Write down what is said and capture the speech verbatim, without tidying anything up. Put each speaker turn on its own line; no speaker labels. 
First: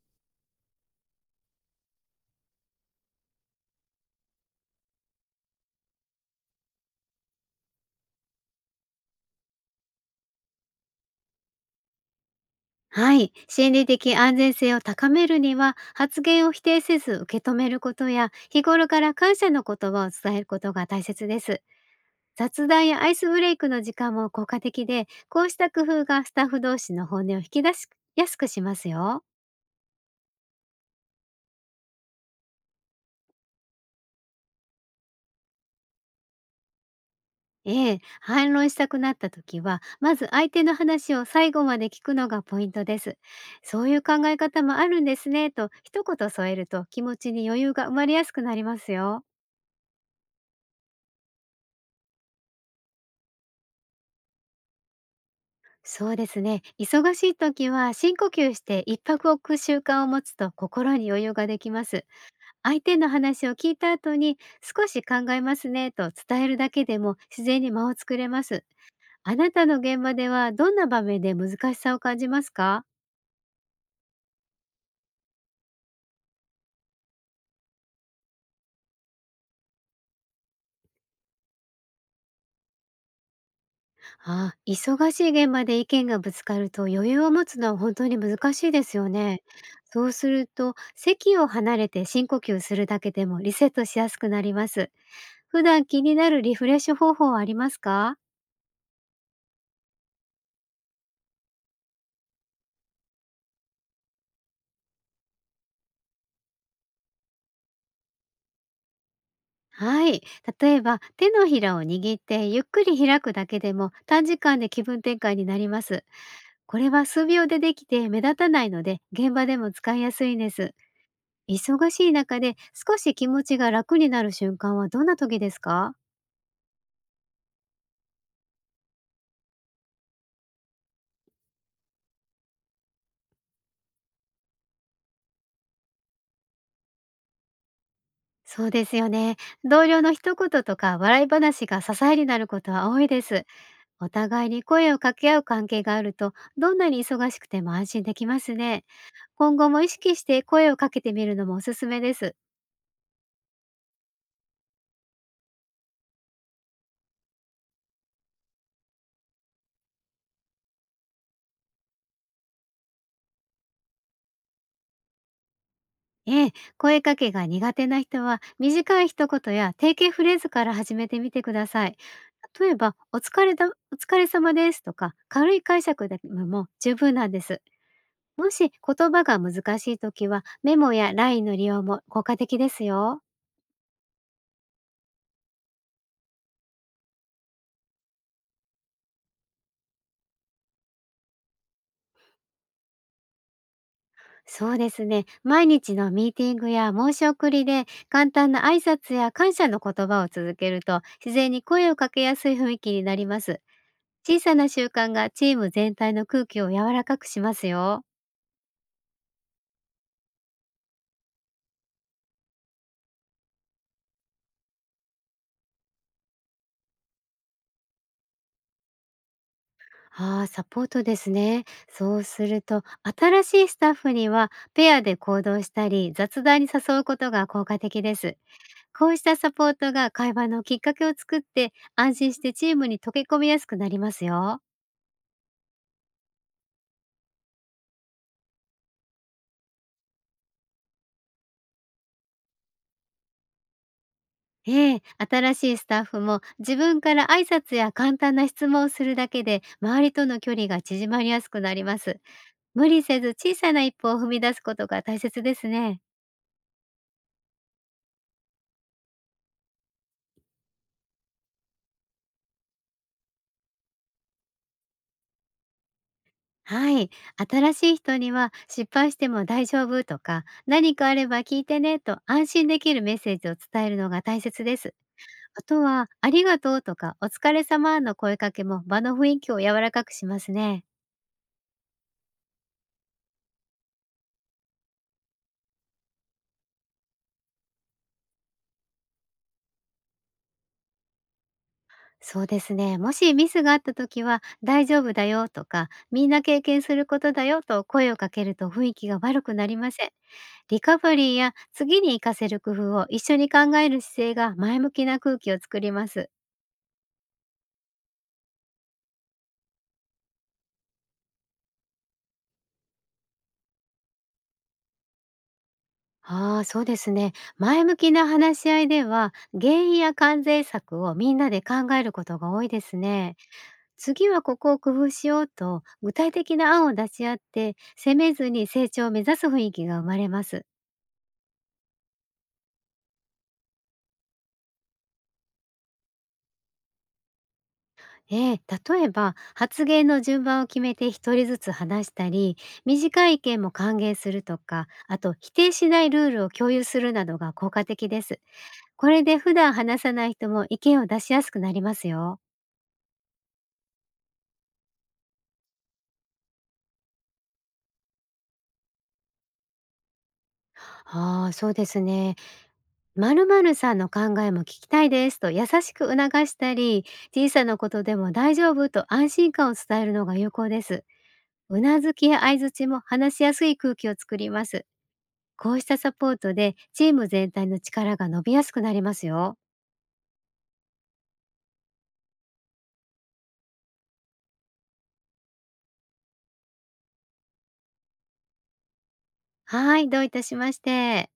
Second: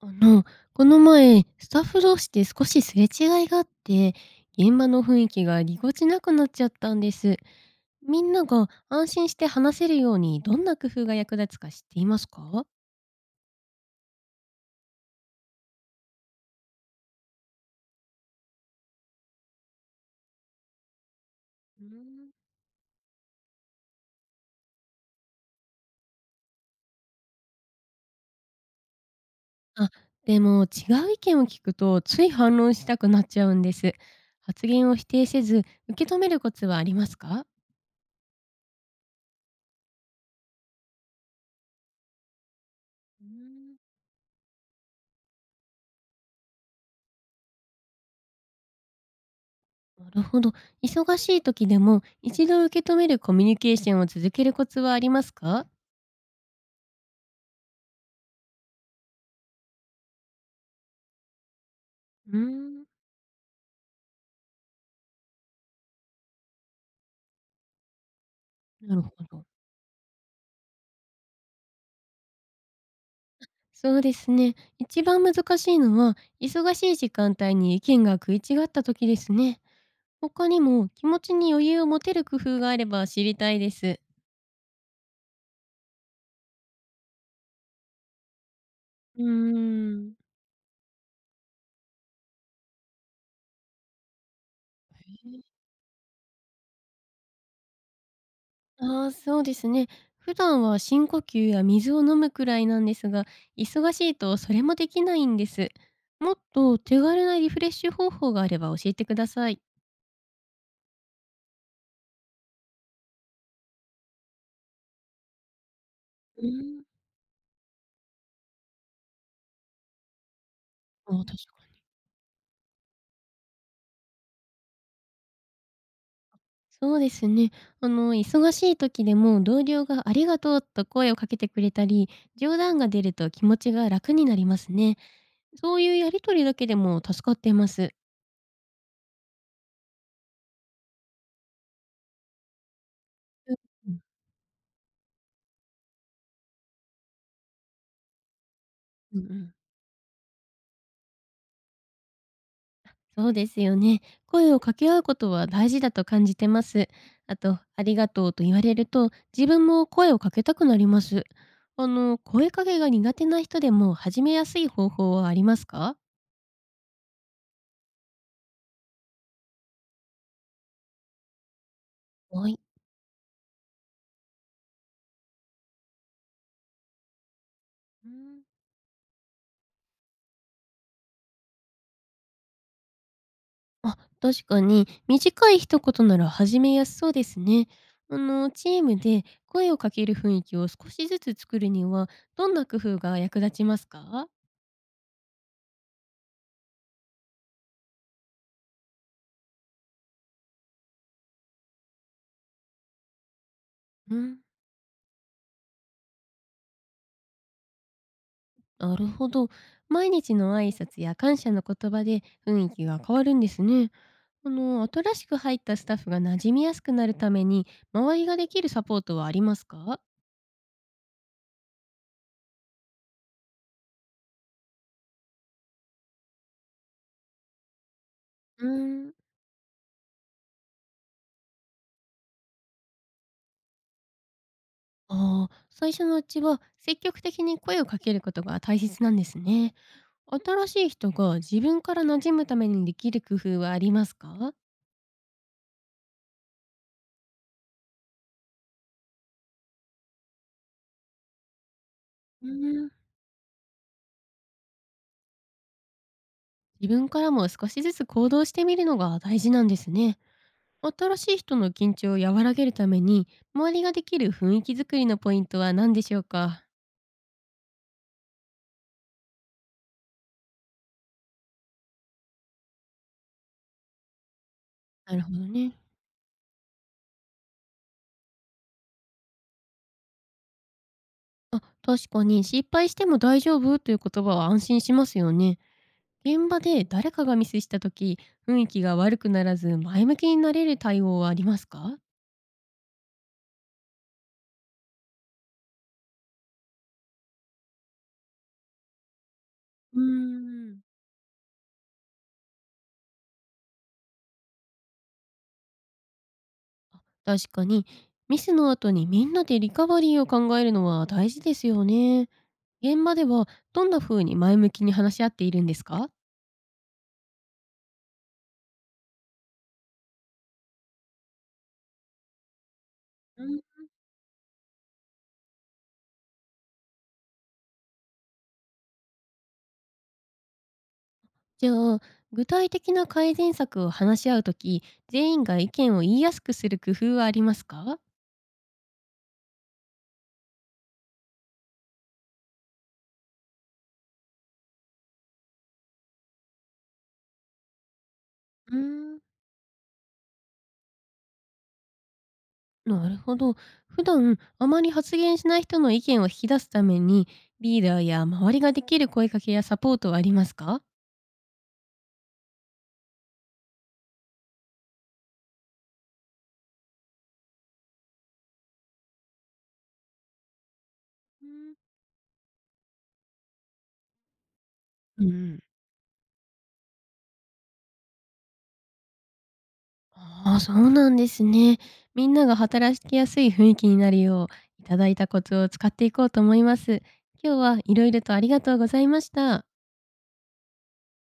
あの、この前、スタッフ同士で少しすれ違いがあって、現場の雰囲気がぎこちなくなっちゃったんです。みんなが安心して話せるようにどんな工夫が役立つか知っていますか？
はい。心理的安全性を高めるには、発言を否定せず受け止めることや、日頃から感謝の言葉を伝えることが大切です。
うん。
雑談やアイスブレイクの時間も効果的で、こうした工夫がスタッフ同士の本音を引き出しやすくしますよ。
あ、でも違う意見を聞くとつい反論したくなっちゃうんです。発言を否定せず受け止めるコツはありますか？
ええ、反論したくなった時は、まず相手の話を最後まで聞くのがポイントです。
うん。
そういう考え方もあるんですね、と一言添えると気持ちに余裕が生まれやすくなりますよ。
なるほど。忙しい時でも一度受け止めるコミュニケーションを続けるコツはありますか？
そうですね。忙しい時は深呼吸して一泊置く習慣を持つと心に余裕ができます。
うー
相
ん、
手の話を聞いた後に少し考えますねと伝えるだけでも自然に間を作れます。
なるほ
あ
ど。
なたの現場ではどんな場面で難しさを感じますか？
そうですね。一番難しいのは、忙しい時間帯に意見が食い違った時ですね。他にも気持ちに余裕を持てる工夫があれば知りたいです。
ああ、忙しい現場で意見がぶつかると余裕を持つのは本当に難しいですよ
うー
ね。そ
ん、
うすると席を離れて深呼吸するだけでもリセットしやすくなります。普段気になるリフレッシュ方法はありますか？
ああ、そうですね。普段は深呼吸や水を飲むくらいなんですが、忙しいとそれもできないんです。もっと手軽なリフレッシュ方法があれば教えてください。
はい。例えば、手のひらを握ってゆっくり開くだけでも短時間で気分転換になります。
う
こ
ん。
れは数秒でできて目立たないので、現場でも使いやすいんです。
あ確
忙しい中で少し気持ちが楽になる瞬間はどんな時ですか？
そうですね。あの、忙しい時でも同僚がありがとうと声をかけてくれたり、冗談が出ると気持ちが楽になりますね。そういうやりとりだけでも助かっています。
そうですよね。同僚の一言とか笑い話が支えになることは多いです。
うん、
お互いに声を掛け合う関係があると、どんなに忙しくても安心できますね。
うんうん、
今後も意識して声をかけてみるのもおすすめです。
そうですよね。声を掛け合うことは大事だと感じてます。あと、ありがとうと言われると、自分も声をかけたくなります。あの、声かけが苦手な人でも始めやすい方法はありますか？
ええ、声かけが苦手な人は短い一言や定型フレーズから始めてみてください。
はい。
例えば、お疲れだ、お疲れ様ですとか、軽い解釈でも十分なんです。もし言葉が難しいときは、メモや ライン の利用も効果的ですよ。
あ、確かに短い一言なら始めやすそうですね。あの、チームで声をかける雰囲気を少しずつ作るには、どんな工夫が役立ちますか？
そうですね。毎日のミーティングや申し送りで、簡単な挨拶や感謝の言葉を続けると、自然に声をかけやすい雰囲気になります。
うん、
小さな習慣がチーム全体の空気を柔らかくしますよ。
なるほど。毎日の挨拶や感謝の言葉で雰囲気が変わるんですね。あの、新しく入ったスタッフが馴染みやすくなるために、周りができるサポートはありますか？
ああ、サポートですね。そうすると、新しいスタッフにはペアで行動したり、雑談に誘うことが効果的です。
うー
こ
ん。
うしたサポートが会話のきっかけを作って、安心してチームに溶け込みやすくなりますよ。
ああ、最初のうちは積極的に声をかけることが大切なんですね。新しい人が自分から馴染むためにできる工夫はありますか？
ええ、新しいスタッフも自分から挨拶や簡単な質問をするだけで、周りとの距離が縮まりやすくなります。
うー
無
ん。
理せず小さな一歩を踏み出すことが大切ですね。
自分からも少しずつ行動してみるのが大事なんですね。新しい人の緊張を和らげるために周りができる雰囲気づくりのポイントは何でしょうか？
はい。新しい人には失敗しても大丈夫とか何かあれば聞いてねと安心できるメッセージを伝えるのが大切です。
なるほど
あ
ね。
とはありがとうとかお疲れ様の声かけも場の雰囲気を柔らかくしますね。
あ、確かに失敗しても大丈夫という言葉は安心しますよね。現場で誰かがミスした時、雰囲気が悪くならず前向きになれる対応はありますか？
そうですね。もしミスがあった時は大丈夫だよとかみんな経験することだよと声をかけると雰囲気が悪くなりま
うー
せん。
ん。
リカバリーや次に活かせる工夫を一緒に考える姿勢が前向きな空気を作ります。
確かにミスの後にみんなでリカバリーを考えるのは大事ですよね。現場ではどんな風に前向きに話し合っているんですか？
ああ、そうですね。前向きな話し合いでは、原因や関税策をみんなで考えることが多いですね。
うん。
次はここを工夫しようと、具体的な案を出し合って、責めずに成長を目指す雰囲気が生まれます。
じゃあ具体的な改善策を話し合うとき、全員が意見を言いやすくする工夫はありますか？
ええ、例えば、発言の順番を決めて一人ずつ話したり、短い意見も歓迎するとか、あと否定しないルールを共有するなどが効果的です。
うー
こ
ん。
れで普段話さない人も意見を出しやすくなりますよ。
なるほど。普段あまり発言しない人の意見を引き出すためにリーダーや周りができる声かけやサポートはありますか？
ああ、そうですね。〇〇さんの考えも聞きたいですと優しく促したり、小さなことでも大丈夫と安心感を伝えるのが有効です。
うん
うなずきや相づちも話しやすい空気を作ります。
うん。
こうしたサポートでチーム全体の力が伸びやすくなりますよ。
ああ、そうなんですね。みんなが働きやすい雰囲気になるよう、いただいたコツを使っていこうと思います。今日はいろいろとありがとうございました。
はい、どういたしまして。